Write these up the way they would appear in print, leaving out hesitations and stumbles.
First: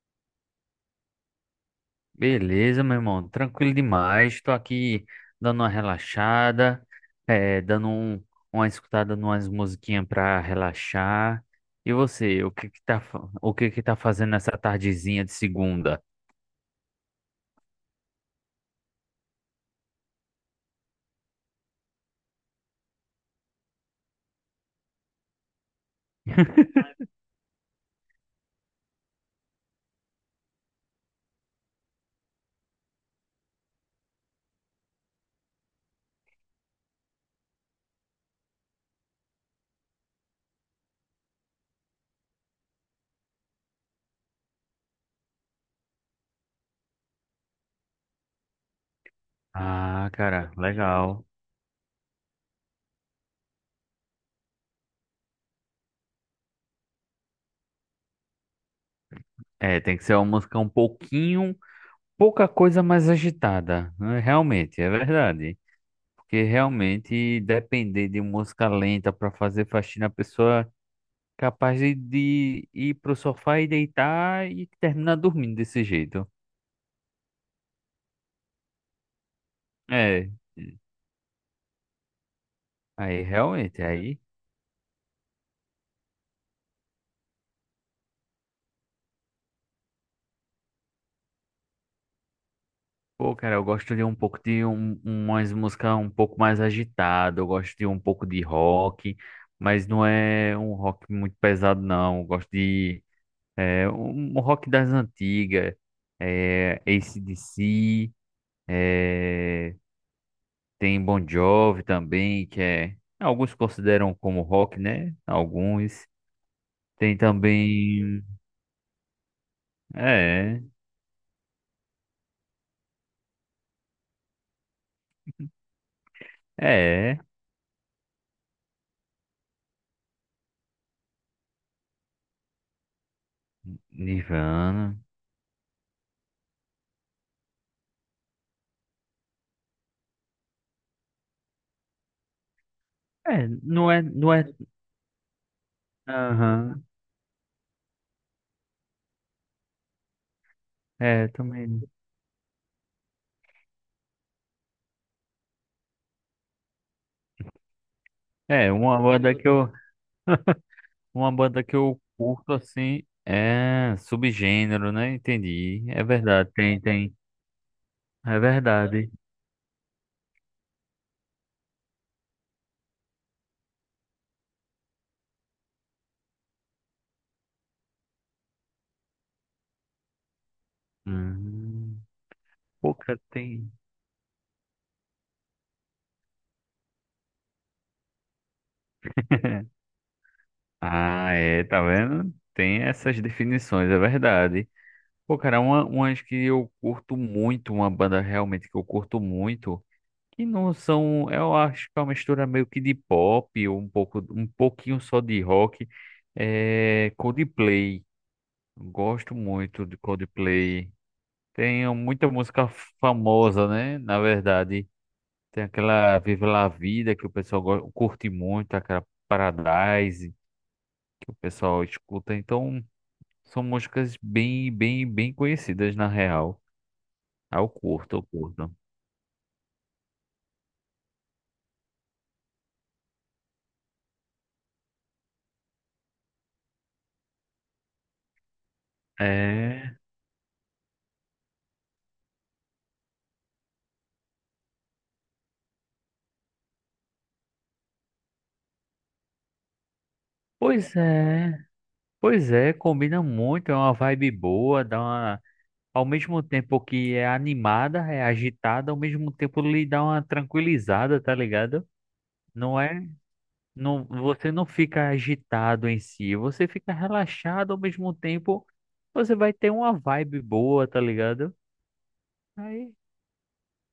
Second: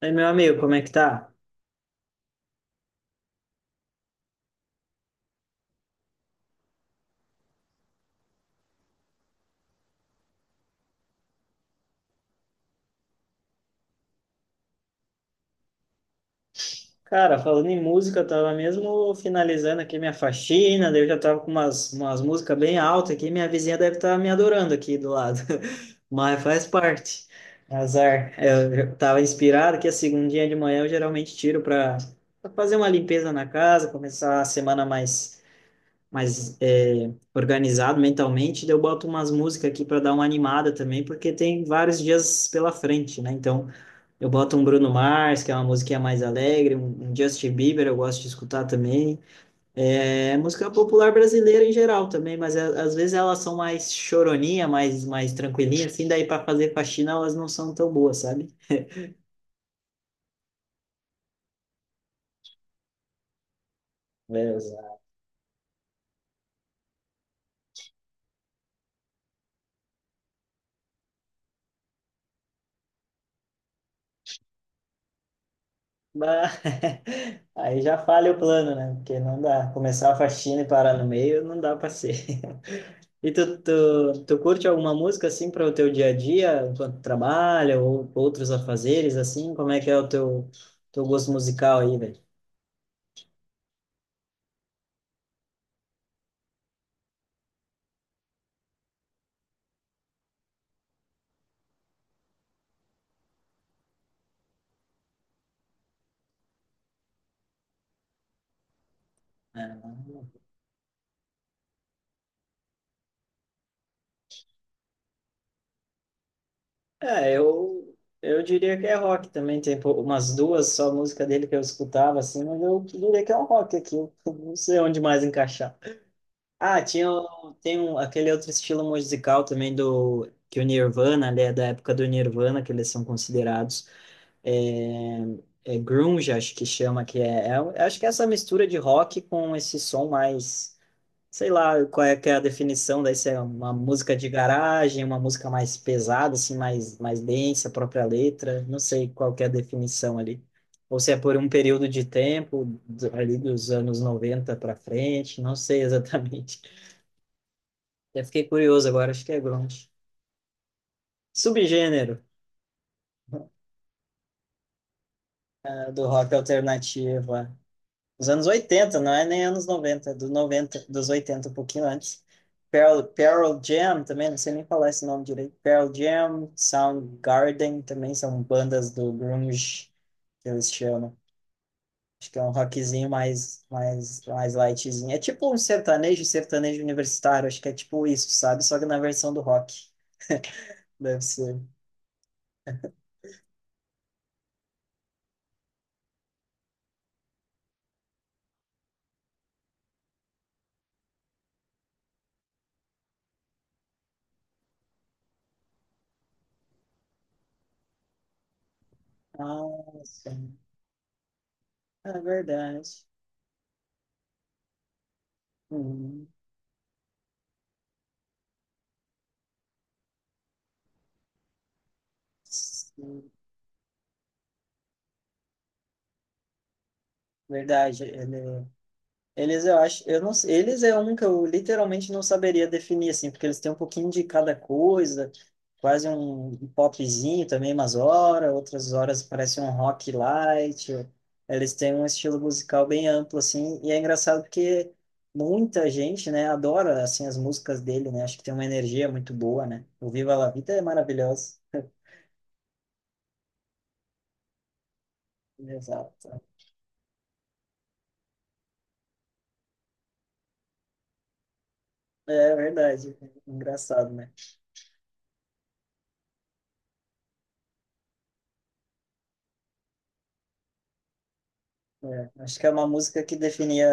Aí, meu amigo, como é que tá? Beleza, meu irmão, tranquilo demais. Estou aqui dando uma relaxada, dando uma escutada numas musiquinhas para relaxar. E você, o que que tá, fa- o que que tá fazendo nessa tardezinha de segunda? Cara, falando em música, eu tava mesmo finalizando aqui minha faxina, daí eu já tava com umas músicas bem altas aqui, minha vizinha deve estar me adorando aqui do lado, mas faz parte, azar. Eu já tava inspirado que a segundinha de manhã eu geralmente tiro para fazer uma limpeza na casa, começar a semana mais organizado mentalmente, daí eu boto umas músicas aqui para dar uma animada também, porque tem vários dias pela frente, né? Então. Eu boto um Bruno Mars, que é uma musiquinha mais alegre, um Justin Bieber, eu gosto de escutar também. Ah, É cara, música popular legal. brasileira em geral também, mas às vezes elas são mais choroninha, mais tranquilinha, assim, daí para fazer faxina elas não são tão boas, sabe? É, tem que ser uma música um pouquinho, pouca coisa mais agitada, né? Realmente, é Beleza. verdade. Porque realmente depender de música lenta para fazer faxina, a pessoa capaz de ir pro sofá e deitar e terminar dormindo desse jeito. Mas aí já falha o plano, né? Porque não dá. Começar a É, faxina e parar no meio, não dá para ser. aí E tu, realmente, aí. tu, tu curte alguma música assim para o teu dia a dia, enquanto trabalha ou outros afazeres assim? Como é que é o teu gosto musical aí, velho? Pô, cara, eu gosto de um pouco de umas músicas um pouco mais agitada, eu gosto de um pouco de rock, mas não é um rock muito pesado, não. Eu gosto de um rock das antigas, AC/DC, é, É, tem Bon Jovi também, que é. Alguns consideram como rock, né? Alguns. Tem é, eu, também. eu diria que é rock também. Tem umas É, duas só música dele que eu escutava assim, mas eu diria que é um rock aqui. Eu não sei onde mais encaixar. Ah, tinha, é. Tem um, aquele outro estilo musical também do que o Nirvana, né, da época do Nirvana, que eles são considerados. Nirvana. é é grunge, acho que chama, que é, um, acho que é essa mistura de rock com esse som mais, sei lá, qual é que é a definição daí, se é É, uma não é, música de não é. garagem, uma música mais pesada, assim, Aham. mais, mais densa, a própria letra, não sei qual que é a definição ali. Ou se é É, por um também. período de tempo, ali dos anos 90 para frente, não sei exatamente. Já fiquei É, curioso uma agora, acho que banda é que eu, grunge. uma banda que eu Subgênero, curto assim é subgênero, né? Entendi. né, É do rock verdade, tem. alternativo. É. Os É anos 80 verdade. não é nem anos 90 é do 90, dos 80 um pouquinho antes. Pearl Jam também, não sei nem falar esse nome direito. Pearl Jam, Soundgarden também são bandas do grunge, que eles chamam. Hum, Acho que é um rockzinho pouca mais, tem. mais, mais lightzinho. É tipo um sertanejo, sertanejo universitário, acho que é tipo isso, sabe? Só que na versão do rock. Deve Ah, ser. é, tá vendo? Tem essas definições, é verdade. Pô, cara, umas que eu curto muito, uma banda realmente que eu curto muito. Que não são, eu acho que é uma mistura meio que de pop, ou um pouco, um pouquinho só de rock. É Coldplay. Gosto muito de Nossa, Coldplay. Tem é muita música verdade. famosa, né? Na verdade, tem aquela Hum, Viva La Vida que o pessoal curte muito, aquela Paradise que o pessoal escuta. Então, sim, são músicas bem, bem, bem conhecidas na real. Ah, eu verdade, curto, eu ele curto. Eles, eu acho, eu não, sei- eles é um que eu literalmente não saberia definir, assim, porque eles têm um pouquinho de cada coisa, quase um popzinho também, umas horas, outras horas parece um É, rock light. Eles têm um estilo musical bem amplo, assim, e é engraçado porque muita gente, né, adora, assim, as músicas dele, né, acho que tem uma energia muito boa, né. O Viva La Vida é pois é. maravilhoso. Pois é, combina muito, é uma vibe boa, dá uma ao Exato. mesmo tempo que é animada, é agitada, ao mesmo tempo lhe dá uma tranquilizada, tá ligado? É Não é, verdade, é não, engraçado, né. você não fica agitado em si, você fica relaxado ao mesmo tempo, você vai ter uma vibe boa, tá ligado? É, acho que é uma Aí, música que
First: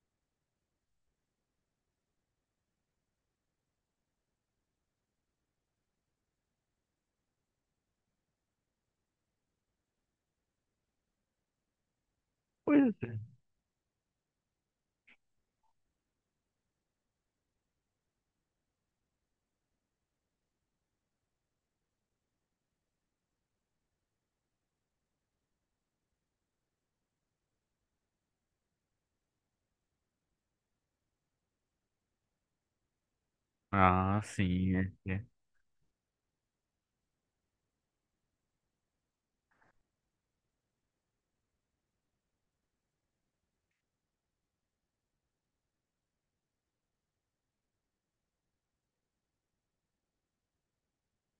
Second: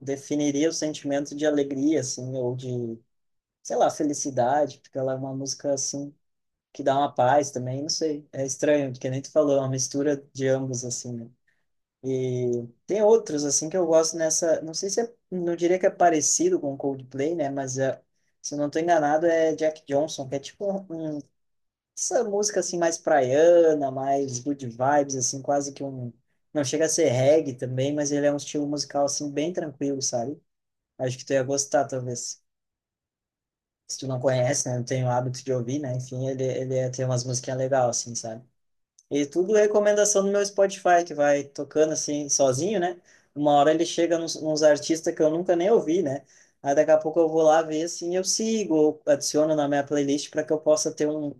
definiria o sentimento de alegria, assim, ou de, sei lá, felicidade, porque ela é uma música, assim, que dá uma paz também, não sei. É estranho, porque nem tu falou, é uma mistura de ambos, assim, né? E pois tem é. outros, assim, que eu gosto nessa, não sei se é, não diria que é parecido com Coldplay, né? Mas, é, se eu não tô enganado, é Jack Johnson, que é tipo um essa música assim mais praiana, mais good vibes, assim, quase que um. Não chega a ser reggae também, mas ele é um estilo musical assim bem tranquilo, sabe? Acho que tu ia gostar, talvez. Se tu não Ah, conhece, sim, né? Não é, tem o é hábito de ouvir, né? Enfim, ele ia ter umas musiquinhas legais, assim, sabe? E tudo recomendação do meu Spotify, que vai tocando assim, sozinho, né? Uma hora ele chega nos artistas que eu nunca nem ouvi, né? Aí daqui a pouco eu vou lá ver, assim, eu sigo, ou adiciono na minha playlist para que eu possa ter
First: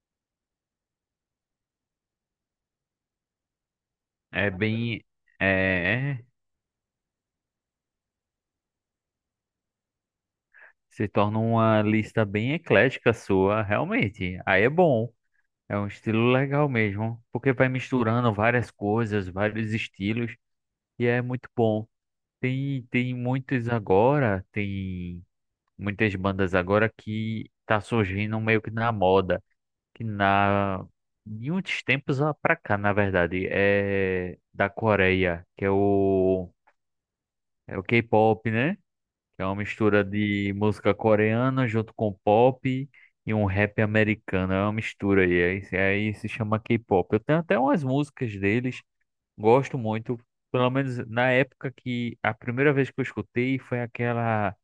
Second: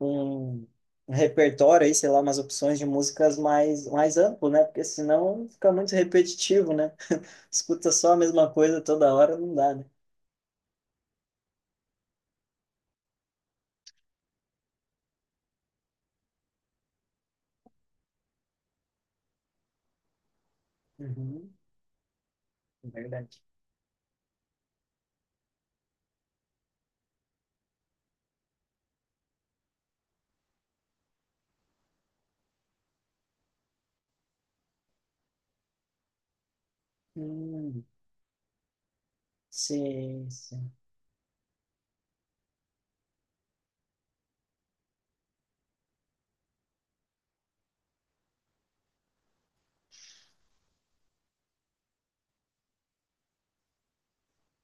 um, um repertório aí, sei lá, umas opções de músicas mais é amplo, né? Porque bem, senão fica muito é, repetitivo, né? Escuta só a mesma coisa toda hora, não dá, né? se torna uma lista bem eclética sua, realmente. Aí é bom. É um estilo legal mesmo, porque vai misturando várias coisas, vários estilos, e é muito Uhum, bom. Tem, é tem verdade. muitos agora, tem muitas bandas agora que tá surgindo meio que na moda, que na de uns tempos pra cá, na verdade, é da Coreia, que é o é Hum, o K-pop, né? Que é uma mistura sim, de sim. música coreana junto com pop e um rap americano. É uma mistura aí, aí, aí se chama K-pop. Eu tenho até umas músicas deles, gosto muito, pelo menos na época que a primeira vez que eu escutei foi aquela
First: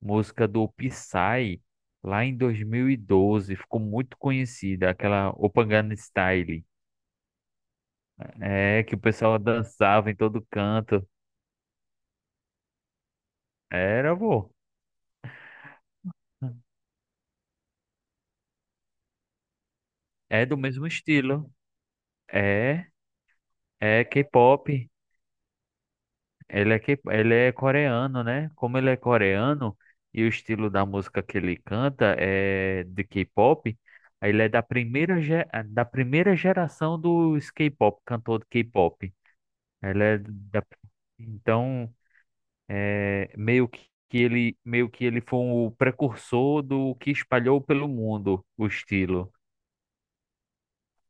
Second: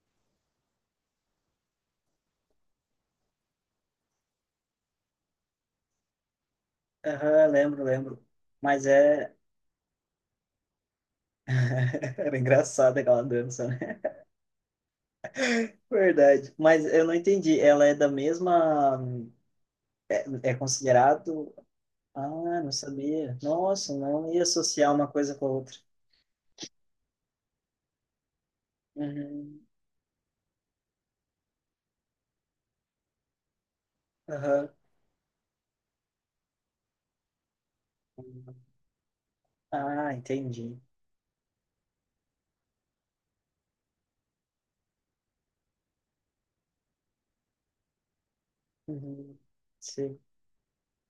música do Psy, lá em 2012, ficou muito conhecida, aquela Gangnam Style, Aham, lembro, lembro. Mas que o é, pessoal dançava em todo canto. era engraçada aquela dança, né? Era, vô. Verdade. Mas eu não entendi. Ela é da mesma. É É, é do mesmo estilo. considerado. Ah, não É, sabia. Nossa, é não ia K-pop. associar uma coisa com a outra. Ele é coreano, né? Como ele é Uhum. coreano e o estilo da música que ele canta é de K-pop, aí ele é da Aham. primeira, ge- da primeira geração dos K-pop, cantor de K-pop. Ele Ah, é da, entendi. então, meio que ele foi o precursor do que espalhou pelo mundo o estilo. Uhum. Sim.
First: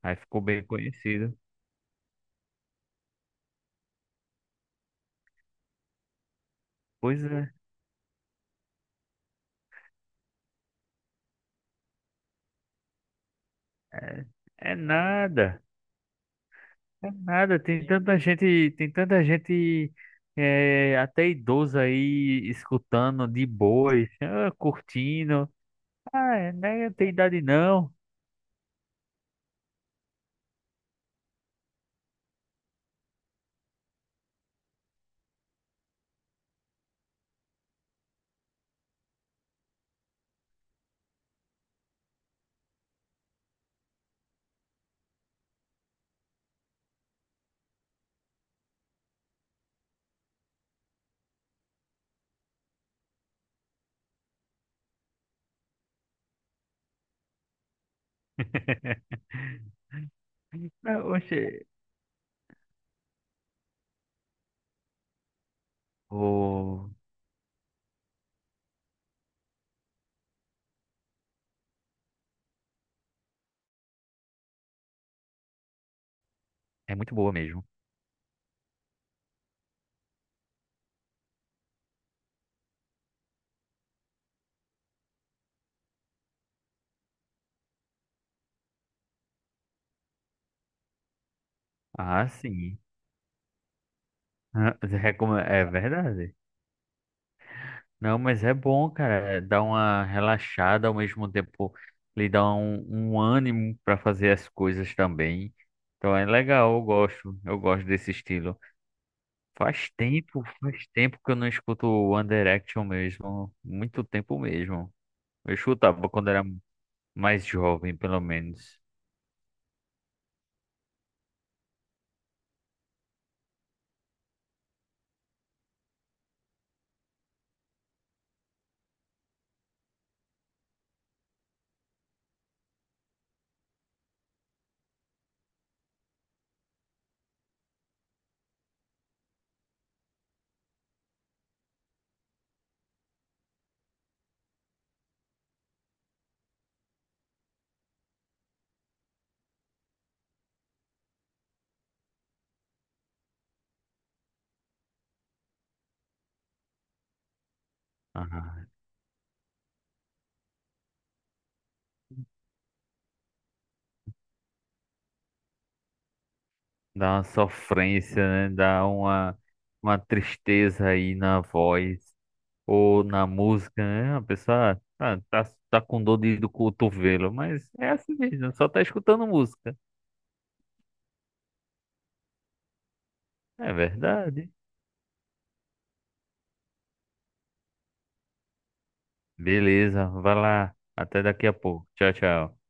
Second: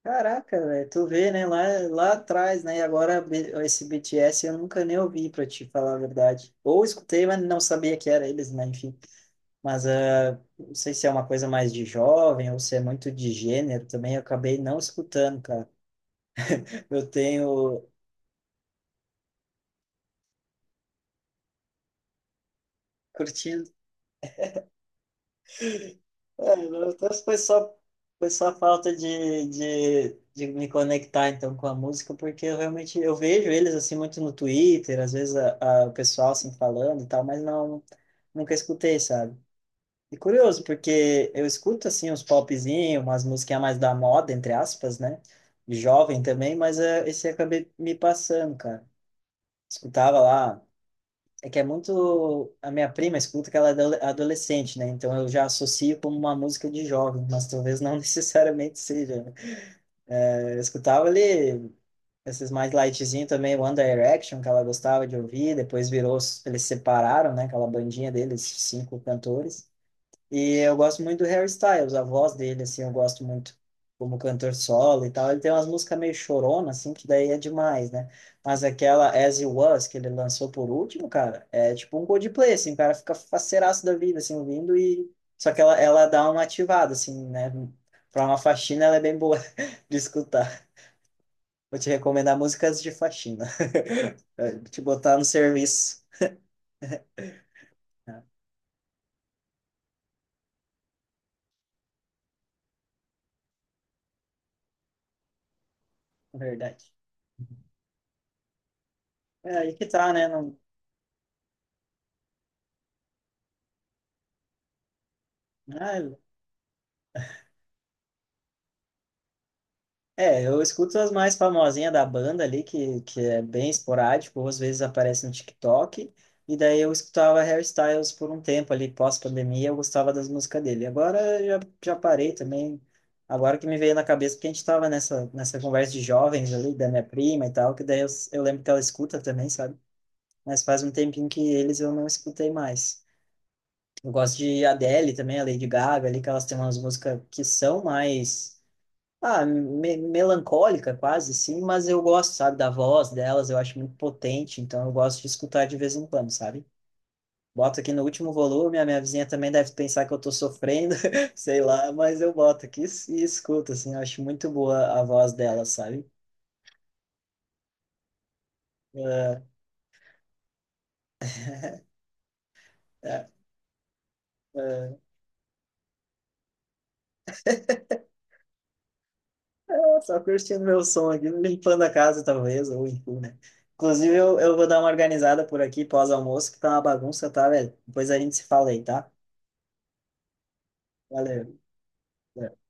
Aí ficou Caraca, bem velho, tu vê, conhecido. né, lá, atrás, né, e agora esse BTS eu nunca nem ouvi, pra te falar a verdade. Ou Pois escutei, mas é, não sabia que era eles, né, enfim. Mas não sei se é uma coisa mais de jovem ou se é muito de gênero também, eu é, acabei não escutando, nada. cara. Eu É nada, tem tenho tanta gente, tem tanta gente até idosa aí escutando de curtido. boas, ah, curtindo. Ah, é, É, né? Eu tenho foi idade só, não. foi só falta de me conectar então com a música, porque eu realmente eu vejo eles assim muito no Twitter, às vezes o pessoal assim falando e tal, mas não, nunca escutei, sabe? E curioso, porque eu escuto assim uns popzinhos, umas musiquinhas mais da moda, entre aspas, né? Jovem também, mas esse acabei me passando, cara. Escutava lá. É que é muito. A minha prima escuta que ela é adolescente, né? Então eu já associo como uma música de jovem, mas talvez não necessariamente seja, né? Eu Ah, escutava oxe, ali esses mais lightzinho também, One Direction, que ela gostava de ouvir, depois virou. Eles ô, separaram, né? Aquela bandinha deles, cinco cantores. E eu gosto muito do Harry Styles, a voz dele, assim, eu gosto muito como cantor solo e tal. Ele tem umas músicas meio chorona, assim, é que muito daí boa é mesmo. demais, né? Mas aquela As You Was, que ele lançou por último, cara, é tipo um Coldplay, assim, o cara fica faceiraço da vida, assim, ouvindo e... Só que ela dá uma ativada, assim, né? Pra uma faxina, ela é bem boa de escutar. Vou te Ah, recomendar sim. músicas de faxina. Ah, Te botar no é serviço. verdade. Não, É, mas é bom, cara. Dá uma relaxada ao mesmo tempo, lhe dá um ânimo para fazer as coisas também. Então é legal, verdade. Eu gosto desse estilo. É aí que tá, né? Não... Faz tempo que eu não escuto o One Direction mesmo. Muito tempo mesmo. Eu Ah, escutava quando era mais jovem, pelo menos. é, eu escuto as mais famosinhas da banda ali, que é bem esporádico, ou às vezes aparece no TikTok, e daí eu escutava Harry Styles por um tempo ali, pós-pandemia, eu gostava das músicas dele. Agora eu já parei também, agora que me veio na cabeça, porque a gente tava nessa conversa de jovens ali, da minha prima e tal, que daí eu lembro que ela escuta também, sabe? Mas faz um tempinho que eles eu não escutei mais. Eu gosto de Adele também, a Lady Gaga ali, que elas têm umas músicas que são mais melancólica quase, sim, mas eu gosto, sabe, da voz delas, eu acho muito potente, então eu gosto de escutar de vez em quando, sabe? Boto aqui no último Ah, volume, a minha vizinha também deve pensar que eu tô sofrendo, sei lá, mas eu boto aqui e escuto, assim, eu acho muito boa a voz delas, sabe? dá uma sofrência, né? Dá uma, É, uma tristeza aí na voz ou na é, música, né? A pessoa é. tá com dor do cotovelo, mas é assim mesmo, só tá escutando música. Ah, só curtindo meu som aqui, limpando a casa, talvez, ou enfim, né? É Inclusive, eu, verdade. eu vou dar uma organizada por aqui pós-almoço, que tá uma bagunça, tá, velho? Depois a gente se fala aí, tá? Beleza, vai lá. Até daqui Valeu. a pouco. Tchau, tchau.